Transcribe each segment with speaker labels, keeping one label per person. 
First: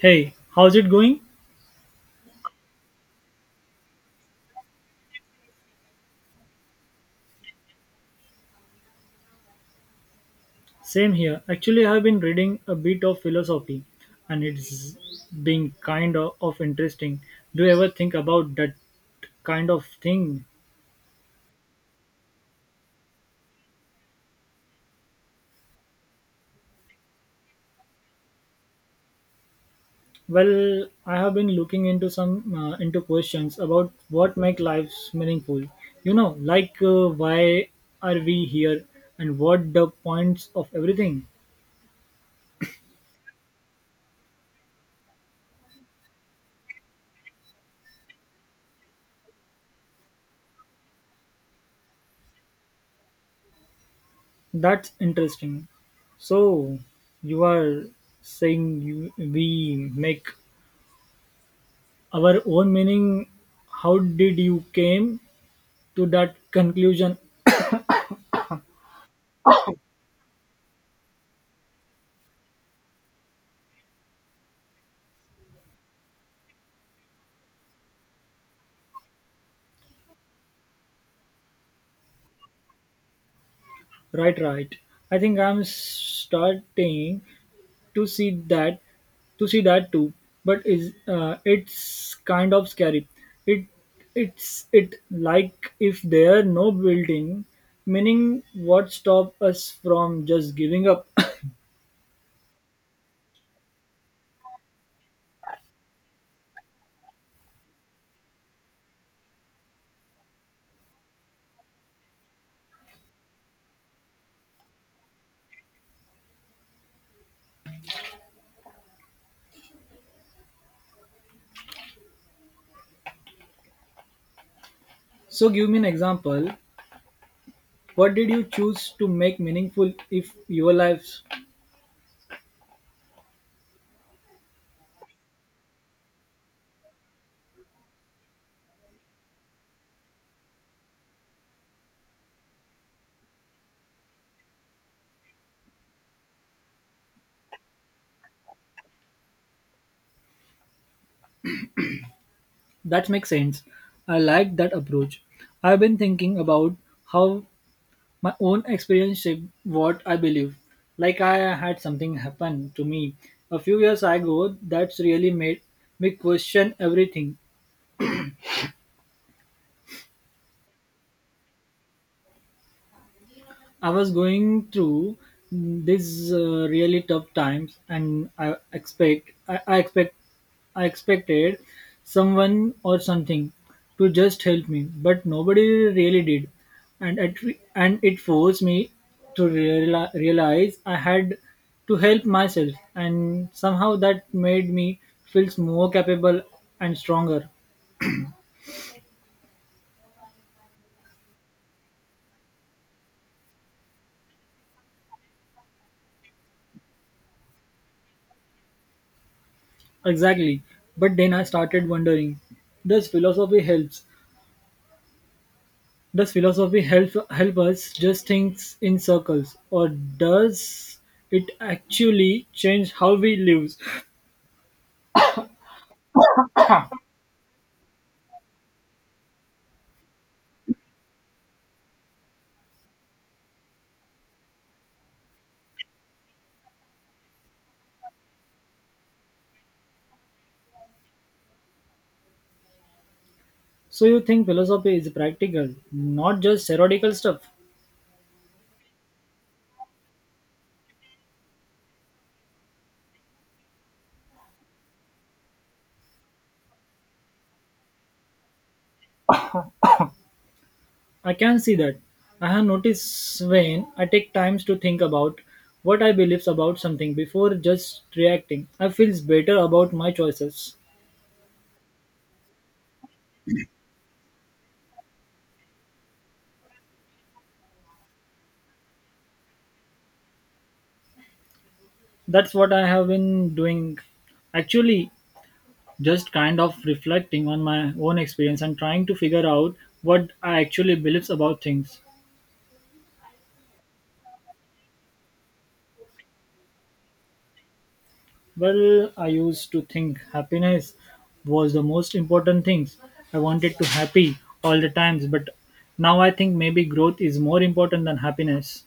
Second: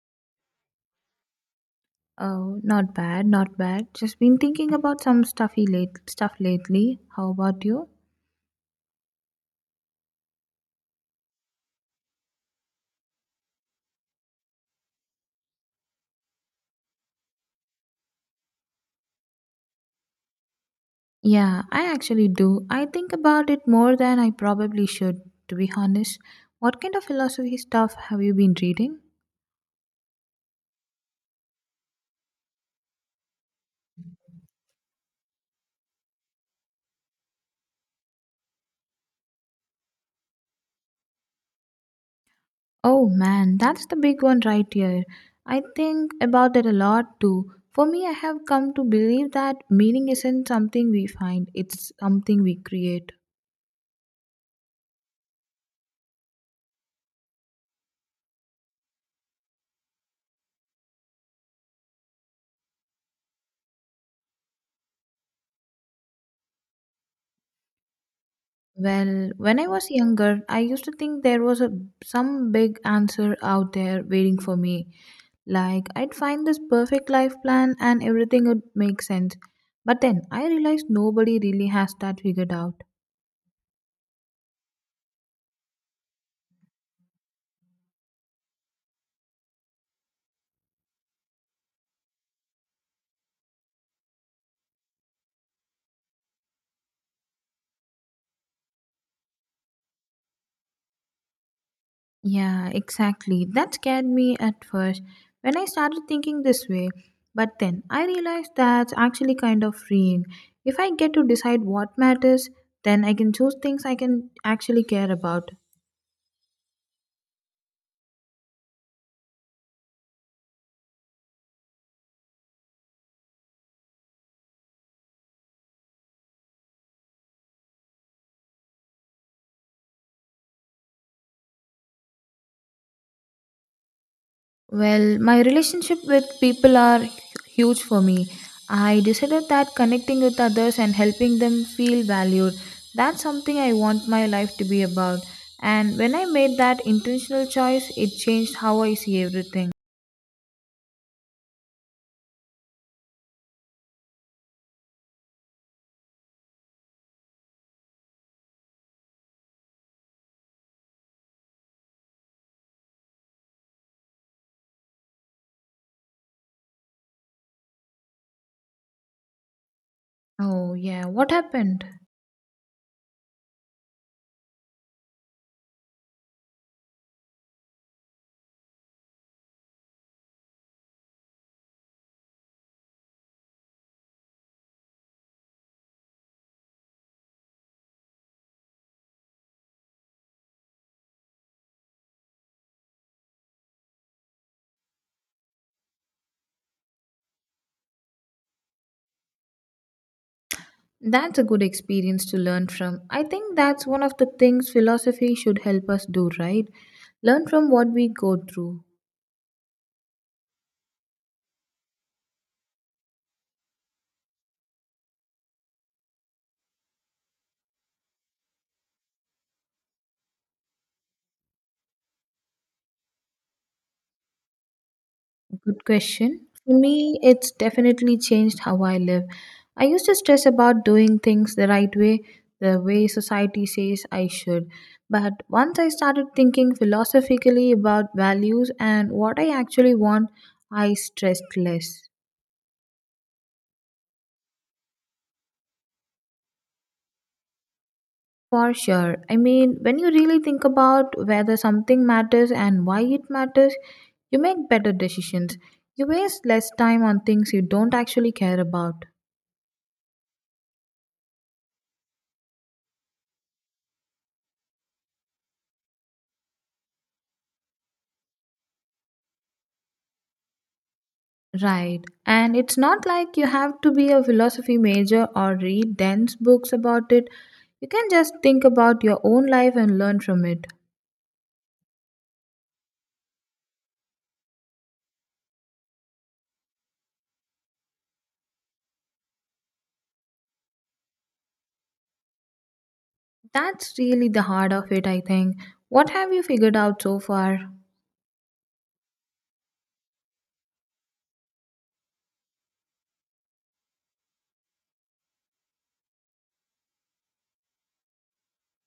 Speaker 1: Hey, how's it going?
Speaker 2: Oh, not bad, not bad. Just been thinking about some stuffy late stuff lately. How about you?
Speaker 1: Same here. Actually, I've been reading a bit of philosophy, and it's been kind of interesting. Do you ever think about that kind of thing?
Speaker 2: Yeah, I actually do. I think about it more than I probably should, to be honest. What kind of philosophy stuff have you been reading?
Speaker 1: Well, I have been looking into some into questions about what make lives meaningful. You know, why are we here and what the points of everything.
Speaker 2: Oh man, that's the big one right here. I think about it a lot too. For me, I have come to believe that meaning isn't something we find, it's something we create.
Speaker 1: That's interesting. So, you are saying you, we make our own meaning, how did you came to that conclusion?
Speaker 2: Well, when I was younger, I used to think there was a some big answer out there waiting for me. Like I'd find this perfect life plan and everything would make sense. But then I realized nobody really has that figured out.
Speaker 1: Right, right, I think I'm starting to see that to see that too, but is it's kind of scary. it it's it like if there are no building meaning, what stop us from just giving up?
Speaker 2: Yeah, exactly. That scared me at first when I started thinking this way. But then I realized that's actually kind of freeing. If I get to decide what matters, then I can choose things I can actually care about.
Speaker 1: So give me an example, what did you choose to make meaningful if your life?
Speaker 2: Well, my relationship with people are huge for me. I decided that connecting with others and helping them feel valued, that's something I want my life to be about. And when I made that intentional choice, it changed how I see everything.
Speaker 1: That makes sense. I like that approach. I've been thinking about how my own experience shaped what I believe. Like I had something happen to me a few years ago that's really made me question everything.
Speaker 2: Oh, yeah, what happened?
Speaker 1: I was going through these really tough times, and I expected someone or something to just help me, but nobody really did, and it forced me to realize I had to help myself, and somehow that made me feel more capable and stronger.
Speaker 2: That's a good experience to learn from. I think that's one of the things philosophy should help us do, right? Learn from what we go through.
Speaker 1: Exactly, but then I started wondering, does philosophy helps does philosophy help us just think in circles, or does it actually change how we live?
Speaker 2: Good question. For me, it's definitely changed how I live. I used to stress about doing things the right way, the way society says I should. But once I started thinking philosophically about values and what I actually want, I stressed less.
Speaker 1: So you think philosophy is practical, not just theoretical stuff?
Speaker 2: For sure. I mean, when you really think about whether something matters and why it matters, you make better decisions. You waste less time on things you don't actually care about.
Speaker 1: I can see that. I have noticed when I take times to think about what I believe about something before just reacting. I feels better about my choices.
Speaker 2: Right. And it's not like you have to be a philosophy major or read dense books about it. You can just think about your own life and learn from it.
Speaker 1: That's what I have been doing. Actually, just kind of reflecting on my own experience and trying to figure out what I actually believe about things.
Speaker 2: That's really the heart of it, I think. What have you figured out so far?
Speaker 1: Well, I used to think happiness was the most important thing. I wanted to happy all the times, but now I think maybe growth is more important than happiness.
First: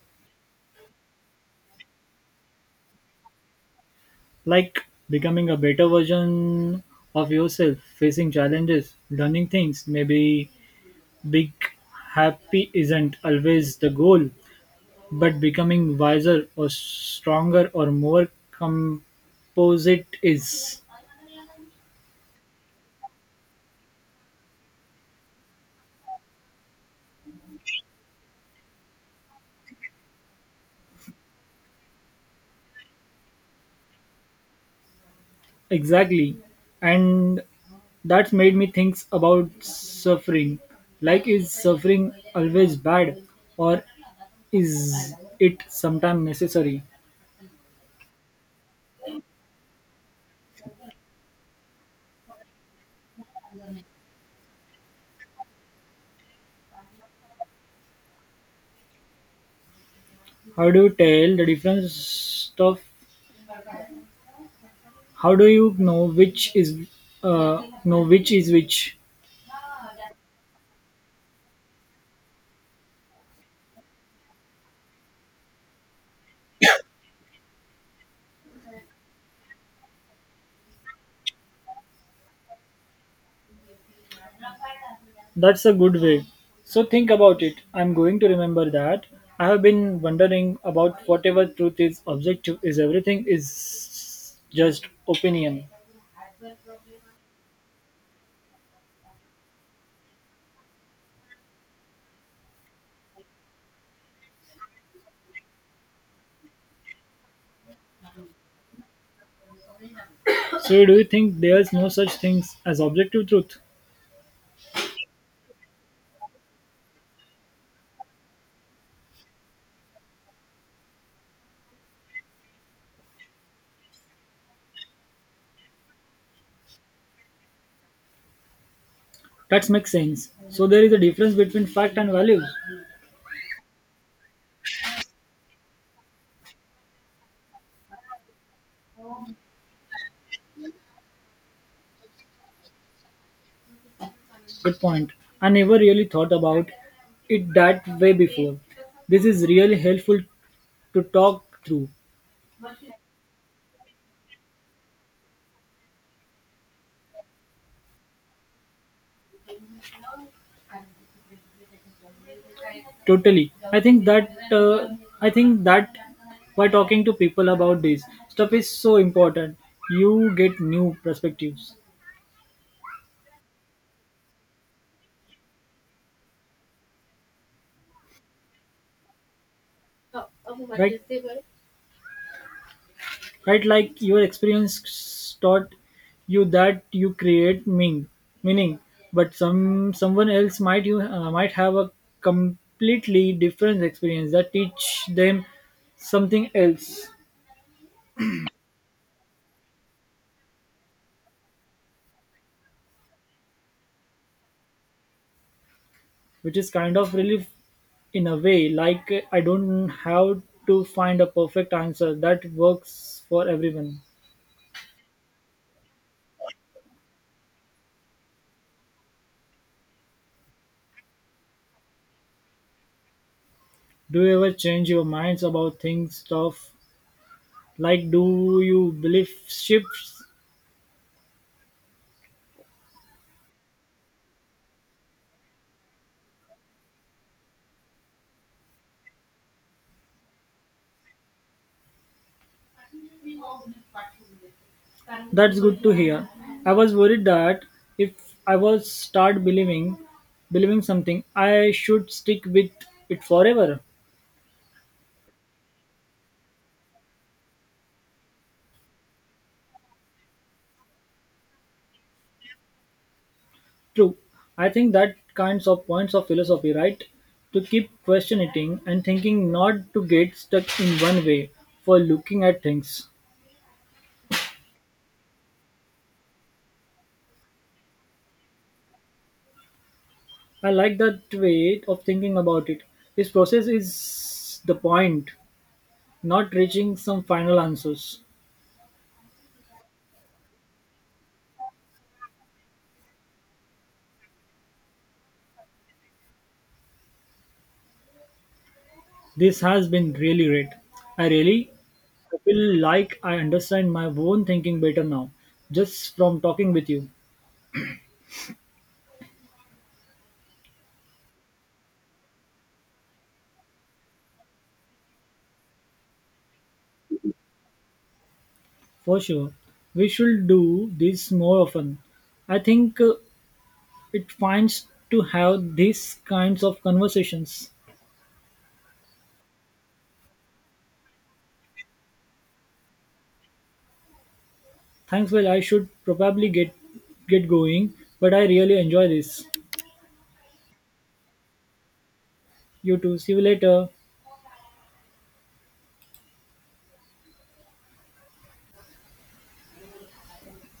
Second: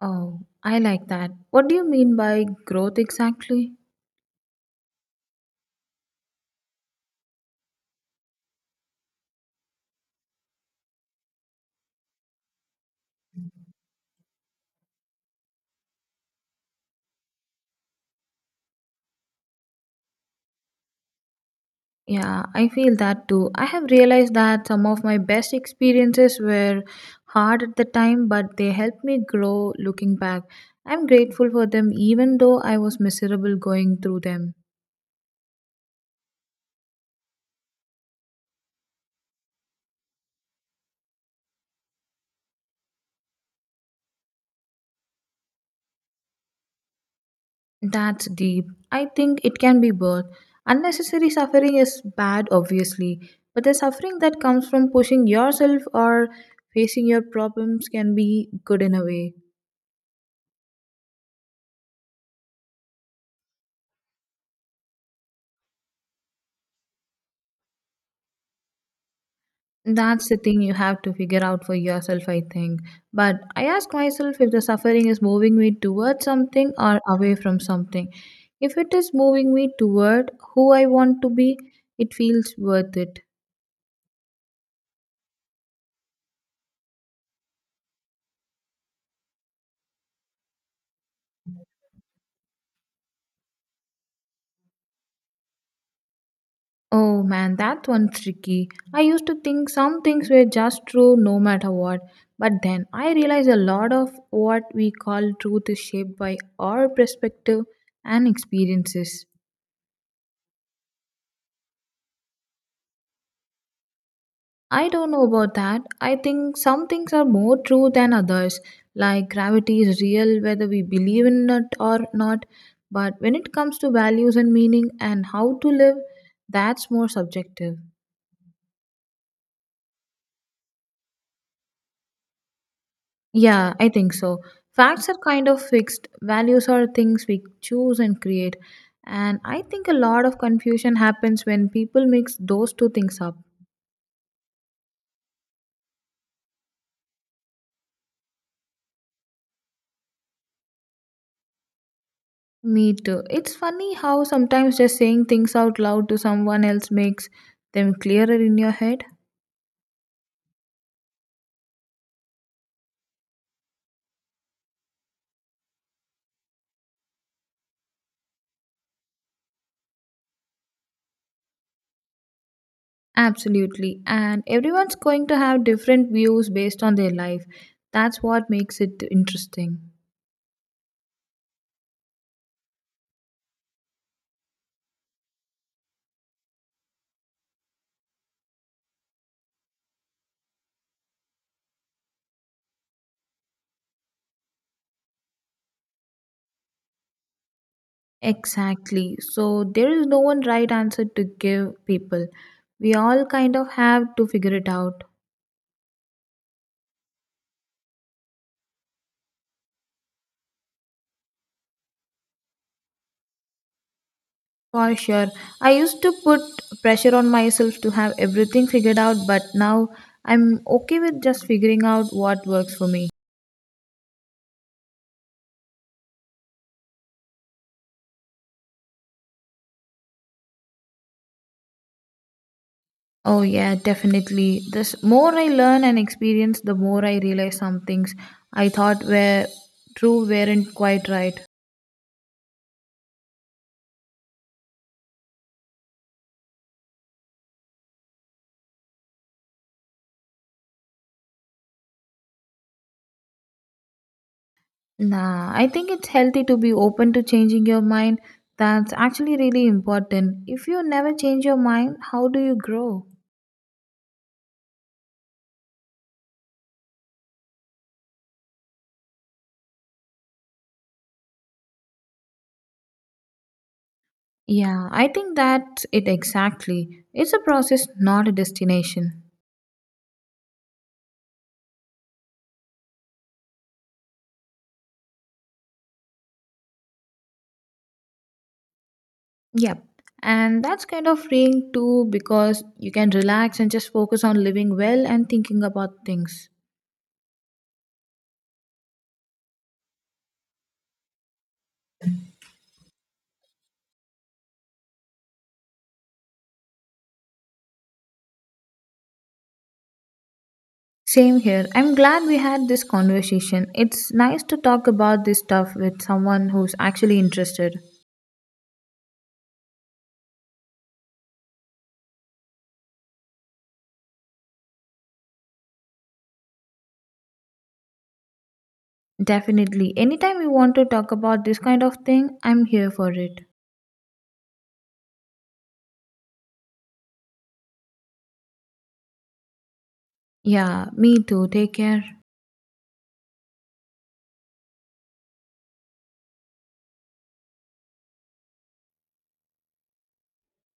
Speaker 2: Oh, I like that. What do you mean by growth exactly?
Speaker 1: Like becoming a better version of yourself, facing challenges, learning things, maybe big happy isn't always the goal. But becoming wiser or stronger or more composite is.
Speaker 2: Yeah, I feel that too. I have realized that some of my best experiences were hard at the time, but they helped me grow looking back. I'm grateful for them even though I was miserable going through them.
Speaker 1: Exactly. And that's made me think about suffering. Like, is suffering always bad, or is it sometimes necessary?
Speaker 2: That's deep. I think it can be both. Unnecessary suffering is bad, obviously, but the suffering that comes from pushing yourself or facing your problems can be good in a way.
Speaker 1: How do you tell the difference of how do you know which is which?
Speaker 2: That's the thing you have to figure out for yourself, I think. But I ask myself if the suffering is moving me towards something or away from something. If it is moving me toward who I want to be, it feels worth it.
Speaker 1: That's a good way. So think about it. I'm going to remember that. I have been wondering about whatever truth is objective is everything is just opinion.
Speaker 2: Oh man, that one's tricky. I used to think some things were just true no matter what. But then I realized a lot of what we call truth is shaped by our perspective and experiences.
Speaker 1: So do you think there's no such things as objective truth?
Speaker 2: I don't know about that. I think some things are more true than others, like gravity is real whether we believe in it or not. But when it comes to values and meaning and how to live, that's more subjective.
Speaker 1: That makes sense. So there is a difference between fact and values.
Speaker 2: Yeah, I think so. Facts are kind of fixed, values are things we choose and create. And I think a lot of confusion happens when people mix those two things up.
Speaker 1: Good point. I never really thought about it that way before. This is really helpful to talk through.
Speaker 2: Me too. It's funny how sometimes just saying things out loud to someone else makes them clearer in your head.
Speaker 1: Totally. I think that why talking to people about this stuff is so important. You get new perspectives,
Speaker 2: Absolutely. And everyone's going to have different views based on their life. That's what makes it interesting.
Speaker 1: right? Right, like your experience taught you that you create meaning, but someone else might have a completely different experience that teach them something else.
Speaker 2: Exactly. So there is no one right answer to give people. We all kind of have to figure it out.
Speaker 1: Which is kind of relief in a way, like I don't have to find a perfect answer that works for everyone.
Speaker 2: For sure. I used to put pressure on myself to have everything figured out, but now I'm okay with just figuring out what works for me.
Speaker 1: Do you ever change your minds about things stuff, like do you believe shifts?
Speaker 2: Oh yeah, definitely. This more I learn and experience, the more I realize some things I thought were true weren't quite right.
Speaker 1: That's good to hear. I was worried that if I was start believing something I should stick with it forever.
Speaker 2: Nah, I think it's healthy to be open to changing your mind. That's actually really important. If you never change your mind, how do you grow?
Speaker 1: True. I think that kinds of points of philosophy, right? To keep questioning and thinking, not to get stuck in one way for looking at things.
Speaker 2: Yeah, I think that's it exactly. It's a process, not a destination.
Speaker 1: I like that way of thinking about it. This process is the point, not reaching some final answers.
Speaker 2: Yep. And that's kind of freeing too because you can relax and just focus on living well and thinking about things.
Speaker 1: This has been really great. I really feel like I understand my own thinking better now, just from talking with you.
Speaker 2: Same here. I'm glad we had this conversation. It's nice to talk about this stuff with someone who's actually interested.
Speaker 1: For sure. We should do this more often. I think It finds to have these kinds of conversations.
Speaker 2: Definitely. Anytime you want to talk about this kind of thing, I'm here for it.
Speaker 1: Thanks, well, I should probably get going, but I really enjoy this.
Speaker 2: Yeah, me too. Take care.
Speaker 1: You too. See you later.